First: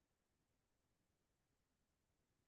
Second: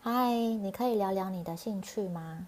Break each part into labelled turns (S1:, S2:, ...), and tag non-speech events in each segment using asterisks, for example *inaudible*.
S1: 嗨，你可以聊聊你的兴趣吗？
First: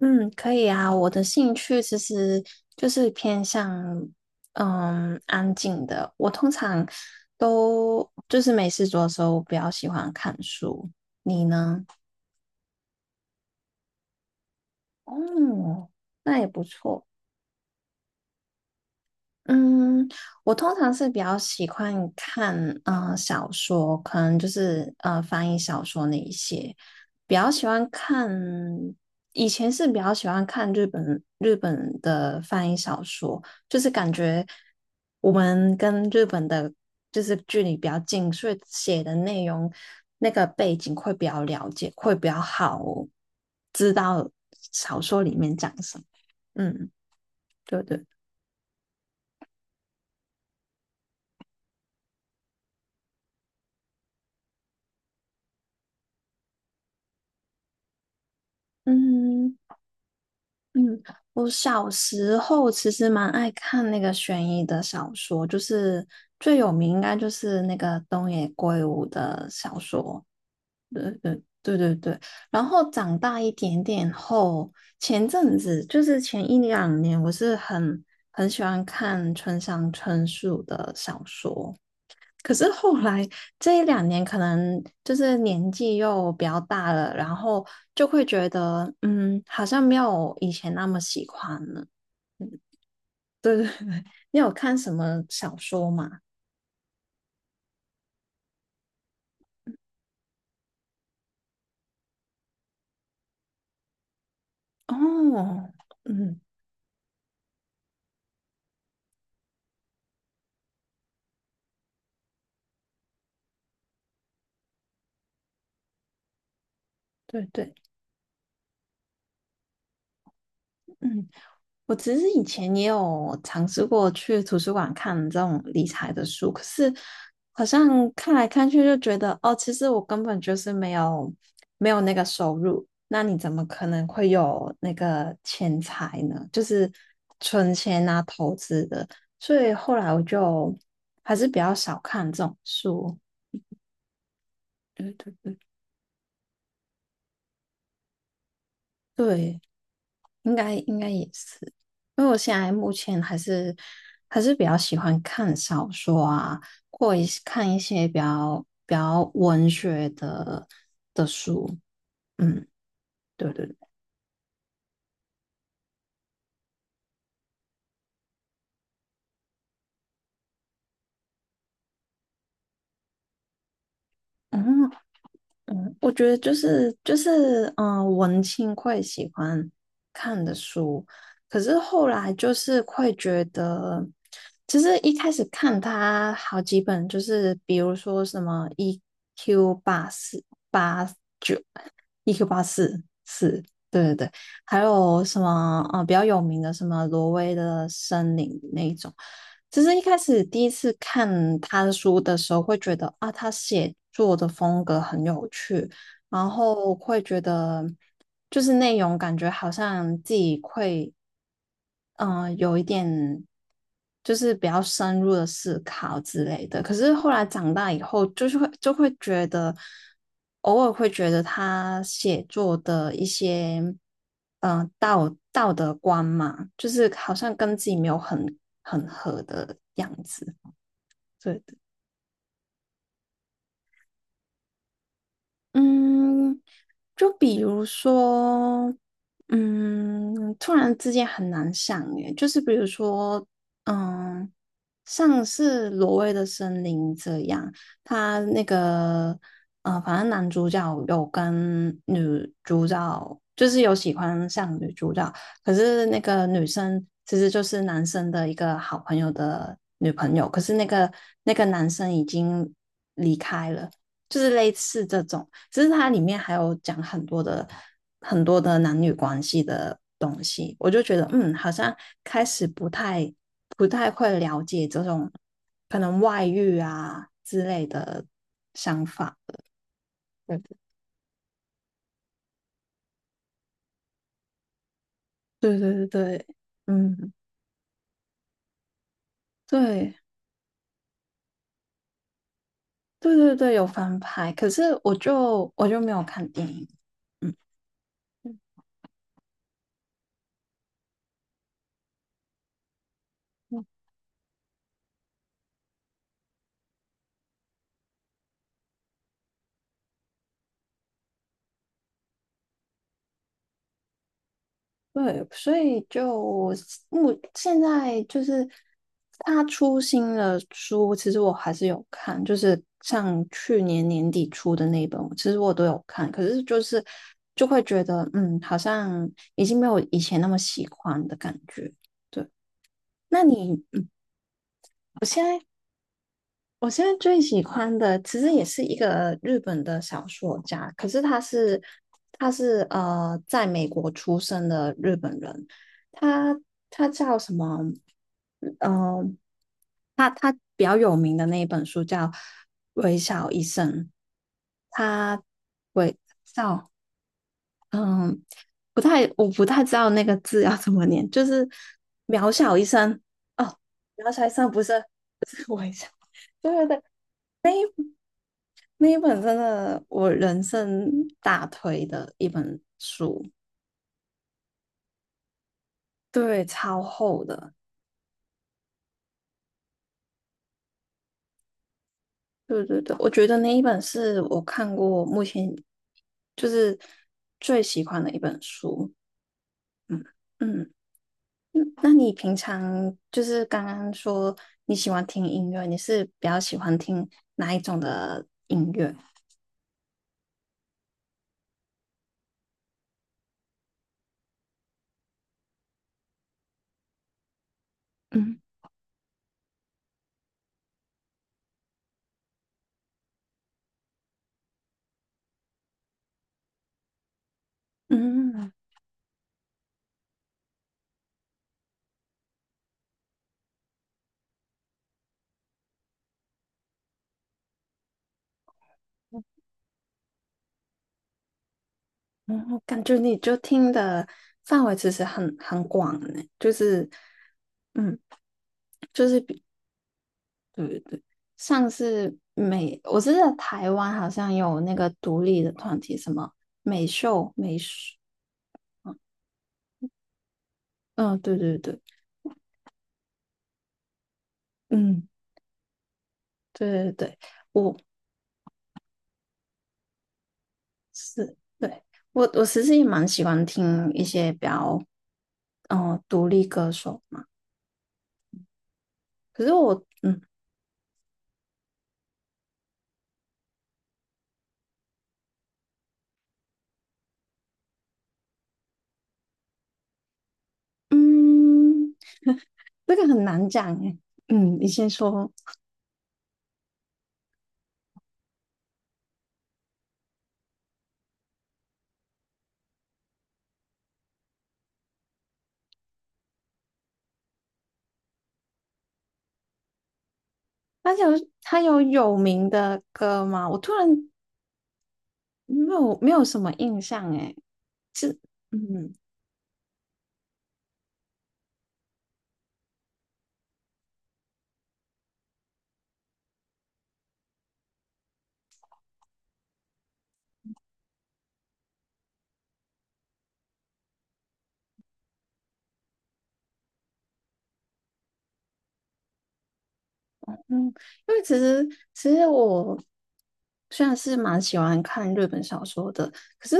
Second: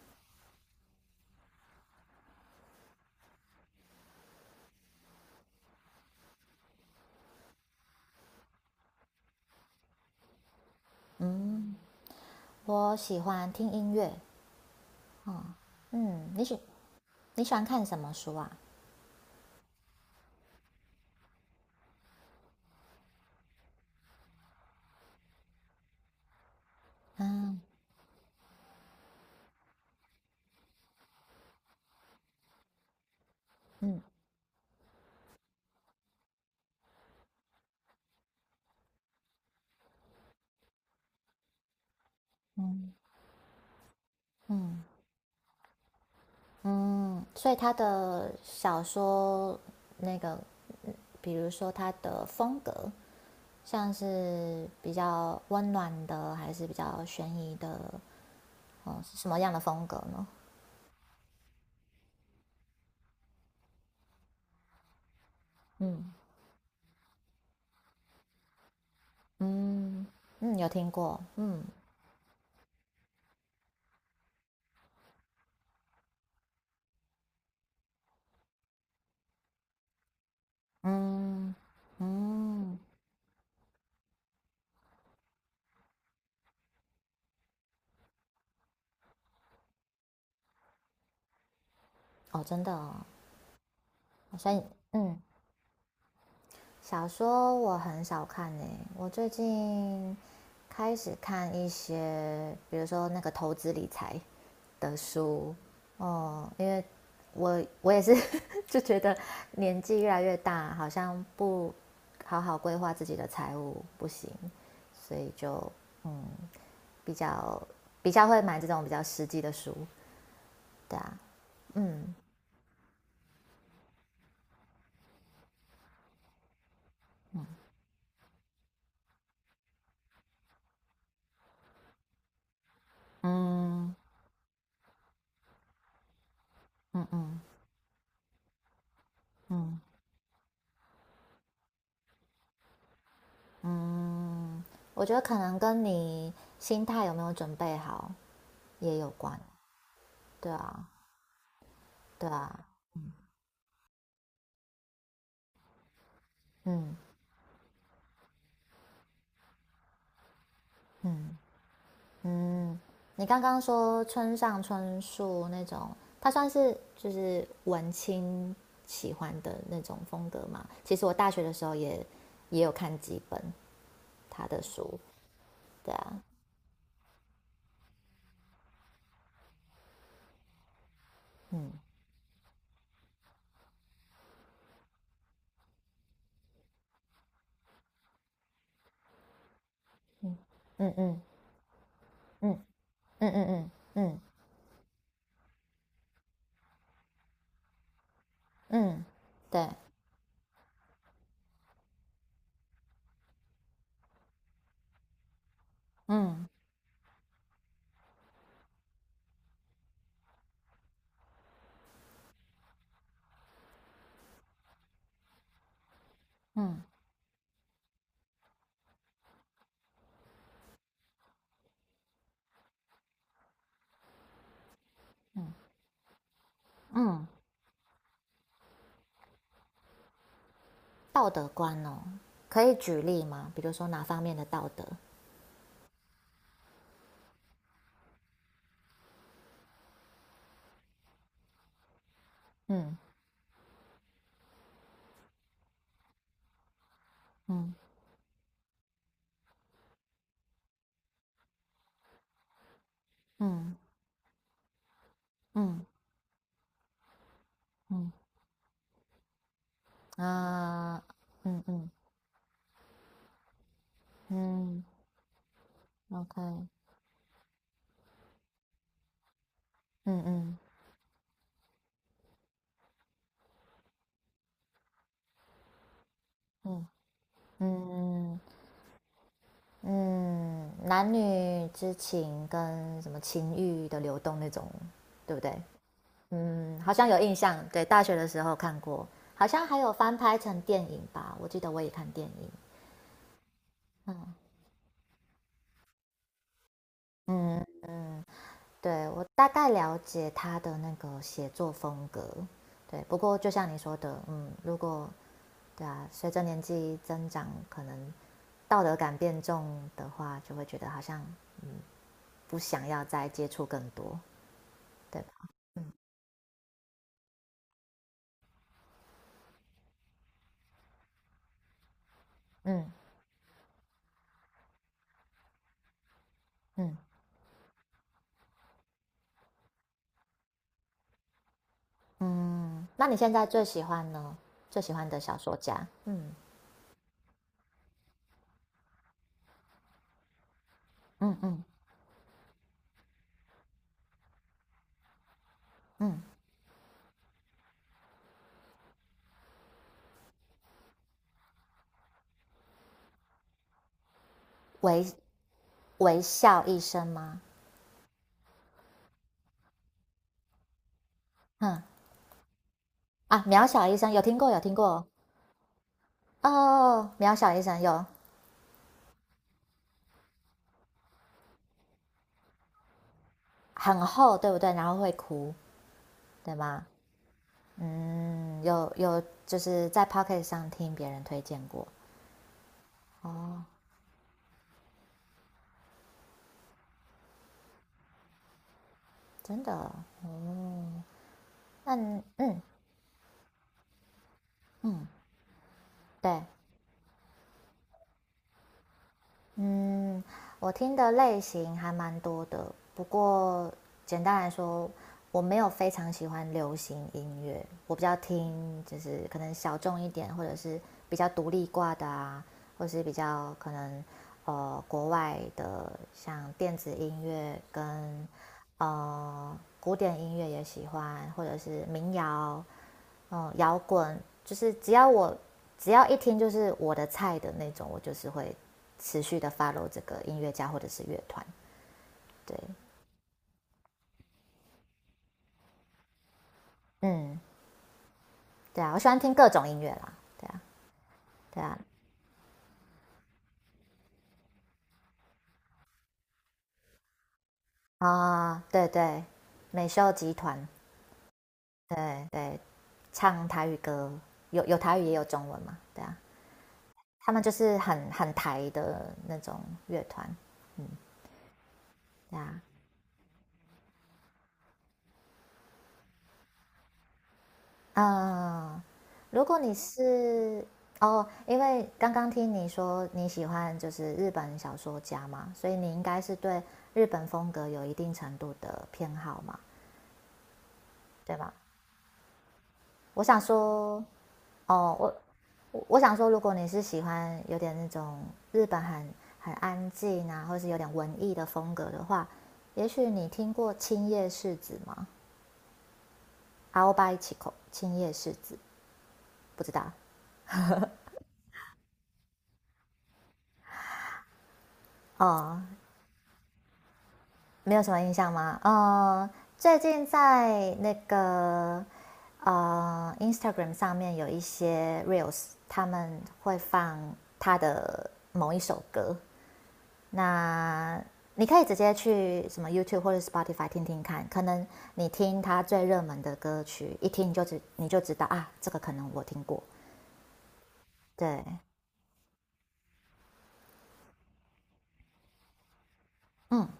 S2: 嗯，可以啊。我的兴趣其实就是偏向安静的。我通常都就是没事做的时候，比较喜欢看书。你
S1: 嗯，
S2: 呢？
S1: 我喜欢听音乐。
S2: 哦，
S1: 嗯，
S2: 那
S1: 你
S2: 也
S1: 喜
S2: 不错。
S1: 你喜欢看什么书啊？
S2: 嗯，我通常是比较喜欢看小说，可能就是翻译小说那一些，比较
S1: 嗯
S2: 喜欢看。以前是比较喜欢看日本的翻译小说，就是
S1: 嗯
S2: 感觉我们跟日本的就是距离比较近，所以写的内容那个背景会比较了解，会比较好
S1: 嗯
S2: 知道
S1: 嗯
S2: 小说里面讲什么。嗯，
S1: 嗯，所以他
S2: 对对，
S1: 的小说那个，比如说他的风格，像是比较温暖的，还是比较悬疑的，哦，是什么样
S2: 嗯。
S1: 的风格呢？
S2: 嗯，我小时候其实蛮爱看那个悬疑的小说，就
S1: 嗯
S2: 是最有名应该就是那个东野圭吾的小
S1: 嗯
S2: 说，
S1: 嗯，有听
S2: 对
S1: 过。
S2: 对
S1: 嗯
S2: 对对对。然后长大一点点后，前阵子就是前一两年，我是很喜欢看村上春树的小
S1: 嗯
S2: 说。可是
S1: 嗯，
S2: 后来这一两年，可能就是年纪又比较大了，然后就会觉得，嗯，好像没有以前那么喜欢了。
S1: 哦，真的哦，
S2: *laughs* 对对对，你有
S1: 所以
S2: 看什
S1: 嗯。
S2: 么小说吗？
S1: 小说我很少看呢，我最近开始看一些，比如说那个投资理财的书，
S2: 哦，嗯，
S1: 因为我也是 *laughs* 就觉得年纪越来越大，好像不好好规划自己的财务不行，所以就嗯比
S2: 对
S1: 较
S2: 对，
S1: 比较会买这种比较实际的书，对啊，
S2: 嗯。我其
S1: 嗯
S2: 实以前也有尝试过去图书馆看这种理财的书，可是好像看来看去就觉得，哦，其实我根本就是没有那个收入，那你怎么可
S1: 嗯
S2: 能会有那个钱财呢？就是
S1: 嗯嗯嗯，嗯
S2: 存钱啊、投资的，所以
S1: 嗯
S2: 后来我就还是比较少看这种书。
S1: 嗯，我
S2: 对
S1: 觉得
S2: 对
S1: 可能
S2: 对
S1: 跟你心态有没有准备好也有关。
S2: 对。
S1: 对
S2: 应该
S1: 啊，
S2: 应该也是，因
S1: 对
S2: 为我
S1: 啊，
S2: 现在目前还是比较喜欢看小说啊，
S1: 嗯
S2: 或一些看一些比较文学的
S1: 嗯
S2: 书。嗯，
S1: 嗯。你刚
S2: 对
S1: 刚
S2: 对对，
S1: 说村上春树那种，他算是就是文青喜欢的那种风格嘛？其实我大学的时候也有看几本他的
S2: 嗯
S1: 书。对
S2: 嗯，我
S1: 啊，
S2: 觉得就是文青会喜欢看的书，可
S1: 嗯
S2: 是后来就是会觉得，其实一开始看它好几本，就是比如说什么 EQ 八
S1: 嗯
S2: 四。
S1: 嗯嗯
S2: EQ
S1: 嗯
S2: 84
S1: 嗯嗯
S2: 是，
S1: 嗯
S2: 对对
S1: 嗯
S2: 对，还有什么啊？比较有名的什么挪威的森林那一
S1: 嗯，
S2: 种。
S1: 对，
S2: 其实一开始第一次看他的书的时候，会觉得啊，他写作的风格很有趣，
S1: 嗯
S2: 然后会觉得就是内容感觉好像自己会有一点就是比较深入的思考之类
S1: 嗯
S2: 的。可是后来长大以后，就是会就会觉得，偶尔会觉得他写作的一些道
S1: 嗯
S2: 道德观嘛，就是
S1: 嗯。
S2: 好像跟自己没有很合的样子。
S1: 道德
S2: 对，
S1: 观哦，可以举例吗？比如说哪方面的道德？
S2: 嗯，就比如说，嗯，突然之间很难想耶，就是比如
S1: 嗯
S2: 说，嗯，像是《挪威的森林》这样，
S1: 嗯
S2: 他那个，呃，反正男主角有跟女主角，就
S1: 嗯
S2: 是有喜欢上女主角，可
S1: 嗯
S2: 是那个女生其实就是男
S1: 嗯
S2: 生的一个好朋友的女朋友，可是那
S1: 啊
S2: 个那
S1: 嗯
S2: 个男
S1: 嗯
S2: 生已经离开了。就是类
S1: 嗯
S2: 似这种，只是它里
S1: ，OK，
S2: 面还
S1: 嗯
S2: 有讲很多的男女关系的东
S1: 嗯
S2: 西，我就觉得嗯，好像开始不太会了解这种可能外遇
S1: 嗯
S2: 啊之类的
S1: 嗯
S2: 想法。
S1: 嗯，
S2: 对
S1: 男女之情跟什么情欲的流动那种，对不对？
S2: 对对对对，
S1: 嗯，好像有
S2: 嗯，
S1: 印象，对，大学的时候看过，好像还有
S2: 对
S1: 翻拍成电影吧，我记得我也看电影。
S2: 对对对，有翻
S1: 嗯
S2: 拍，可是我就没有看电影。嗯
S1: 嗯嗯对我大概了解他的那个写作风格，对。不过就像你说的，嗯，如果对啊，随着年纪增长，可能道德感变重的话，就会觉得好像不想要再接触更多，对吧？
S2: 对，所
S1: 嗯
S2: 以就现在就是他出新的书，其实我还是有看，就是
S1: 嗯
S2: 像去年年底出的那一本，其实我都有看，可是就
S1: 嗯
S2: 是嗯嗯，好像已经没有以前那么喜欢的感觉。对，
S1: 嗯。那你现
S2: 那
S1: 在最
S2: 你
S1: 喜
S2: 嗯
S1: 欢呢？最喜欢的小说家？嗯
S2: 我现在最喜欢的其实也是一个日本的小说家，可是
S1: 嗯
S2: 他
S1: 嗯
S2: 是他是在美国出生的日本人，
S1: 嗯，
S2: 他他叫什么？嗯、他比较有名的那一本书叫《微笑医生》，
S1: 微
S2: 他微
S1: 微笑医
S2: 笑，
S1: 生吗？
S2: 嗯，不太，我不太知道那个字要怎么念，就是
S1: 嗯
S2: 渺小医生
S1: 啊，
S2: 哦，
S1: 渺小医生有
S2: 渺
S1: 听
S2: 小
S1: 过
S2: 医
S1: 有
S2: 生
S1: 听过
S2: 不是微笑，对对对，
S1: 哦，渺小医生有
S2: 那一本真的我人生大推的一本书，
S1: 很厚，对不对？然后会哭，对
S2: 对，
S1: 吗？
S2: 超厚的。
S1: 嗯，有有，就是在 Pocket 上听别人推荐过
S2: 对对对，我觉得
S1: 哦，
S2: 那一本是我看过目前就是最喜欢的一本书。
S1: 真的
S2: 嗯嗯，
S1: 哦，那
S2: 那
S1: 嗯
S2: 你平
S1: 嗯
S2: 常就是刚刚说你
S1: 嗯
S2: 喜欢听音乐，你是比
S1: 对，
S2: 较喜欢听哪一种的？
S1: 嗯，我听的类型还蛮多的，不过简单来说，我没有非常喜欢流行音乐，我比较
S2: 嗯
S1: 听就是可能小众一点，或者是比较独立挂的啊，或是比较可能国外的，像电子音乐跟
S2: 嗯
S1: 古典音乐也喜欢，或者是民谣，摇滚，就是只要一听就是我的菜的那种，我就是会持续的 follow 这个音乐家或者是乐团。对，
S2: 嗯，我感觉你就听的范围其实很广呢，就是
S1: 嗯，
S2: 嗯，
S1: 对啊，我喜欢
S2: 就
S1: 听
S2: 是
S1: 各种音乐啦。对啊，对啊，
S2: 像是我知道台湾好像有那个独立的团体，什么美秀、美术，
S1: 啊，哦对对，美秀集团，
S2: 嗯，对对对，
S1: 对对，唱台语歌，有有台语也有
S2: 嗯，
S1: 中文嘛，对啊，
S2: 对对
S1: 他
S2: 对，
S1: 们就是
S2: 我
S1: 很很台的那种乐团，
S2: 是对
S1: 对
S2: 我
S1: 啊，
S2: 我其实也蛮喜欢听一些比较独立歌手嘛，
S1: 嗯，如果
S2: 可是
S1: 你
S2: 我
S1: 是哦，因为刚刚听你说你喜欢就是日本小说家嘛，所以你应该是对日本风格有一定程度的偏好嘛，对吗？
S2: 嗯，这
S1: 我
S2: 个
S1: 想
S2: 很难讲
S1: 说，
S2: 诶，嗯，你
S1: 哦，
S2: 先
S1: 我
S2: 说，
S1: 我我想说，如果你是喜欢有点那种日本很很安静啊，或是有点文艺的风格的话，也许你听过青叶世子吗？阿欧巴伊奇口，青叶世子，不知道
S2: 他有有名的歌吗？我突然
S1: 哦，
S2: 没有什么印象诶，
S1: 没有什么印象
S2: 是
S1: 吗？
S2: 嗯。
S1: 最近在那个Instagram 上面有一些 Reels，他们会放他的某一首歌。那你可以直接去什么 YouTube 或者 Spotify 听听看，可能你听他最热门的歌曲，一听你就知道啊，这个可能我听过。
S2: 嗯，因
S1: 对，
S2: 为其实我虽然是蛮喜欢看日本小说的，可
S1: 嗯
S2: 是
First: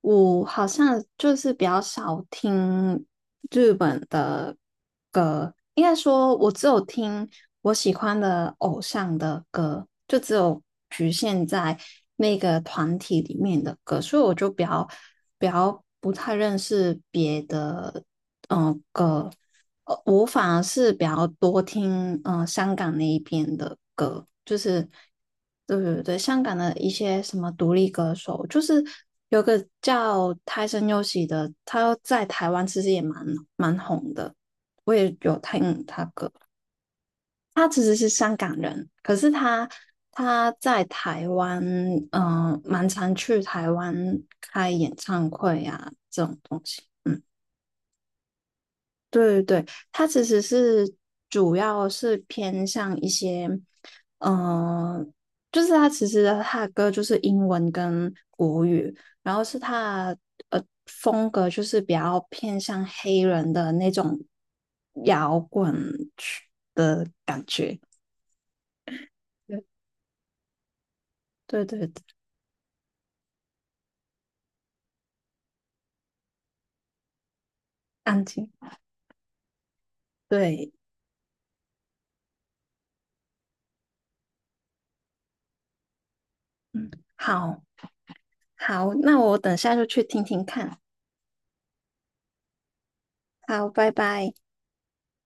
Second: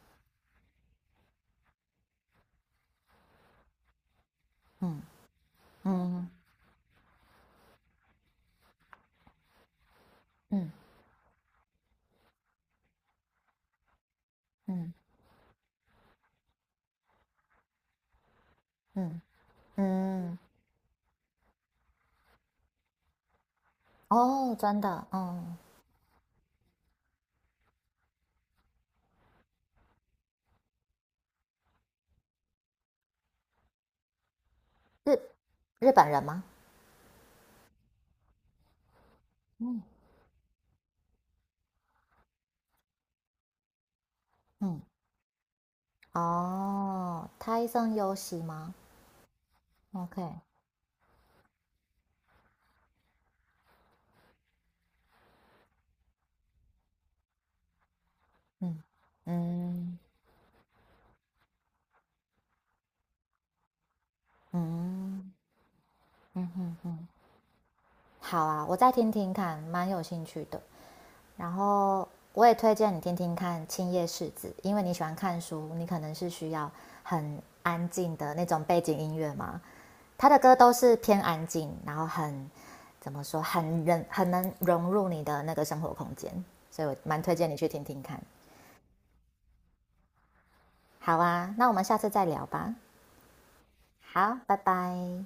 S2: 我好像就是比较少听日本的
S1: 嗯
S2: 歌，应该
S1: 嗯
S2: 说我只有听我喜欢的偶像的歌，就只
S1: 嗯
S2: 有
S1: 嗯
S2: 局限在那个团体里面的歌，所以我就比较
S1: 嗯
S2: 比较不太认识别的嗯，歌，
S1: 嗯，
S2: 呃，我
S1: 嗯
S2: 反而是比较多听嗯香港那一边的歌，
S1: 哦，
S2: 就
S1: 真
S2: 是
S1: 的，嗯，
S2: 对对对，香港的一些什么独立歌手，就是有个叫泰森优喜的，他在台湾其实也蛮红的，我
S1: 日
S2: 也有听
S1: 日
S2: 他
S1: 本人
S2: 歌。
S1: 吗？
S2: 他其实是香港人，可是他
S1: 嗯
S2: 他在台湾，蛮常去台湾开
S1: 嗯，
S2: 演唱会啊这种东西，嗯。
S1: 哦，胎生有喜吗
S2: 对对对，它其
S1: ？OK，
S2: 实是主要是偏向一些，嗯，就是它其实它的歌就是英文跟国
S1: 嗯
S2: 语，然后是
S1: 嗯
S2: 它的风格就是比较偏向黑人的那种
S1: 嗯
S2: 摇滚曲
S1: 嗯嗯
S2: 的
S1: 嗯，
S2: 感觉。
S1: 好啊，我再听听看，蛮有兴趣的。然
S2: 对对对，对
S1: 后我也推荐你听听看《青叶世子》，因为你喜欢看书，你可能是需要很安静
S2: 安
S1: 的那
S2: 静。
S1: 种背景音乐嘛。他的歌都
S2: 对，
S1: 是偏安静，然后怎么说，很能融入你的那个生活空间，所以
S2: 嗯，
S1: 我蛮推荐你
S2: 好
S1: 去听听看。
S2: 好，那我等下就去听听看。
S1: 好啊，那我们下次再聊吧。
S2: 好，拜拜。
S1: 好，拜拜。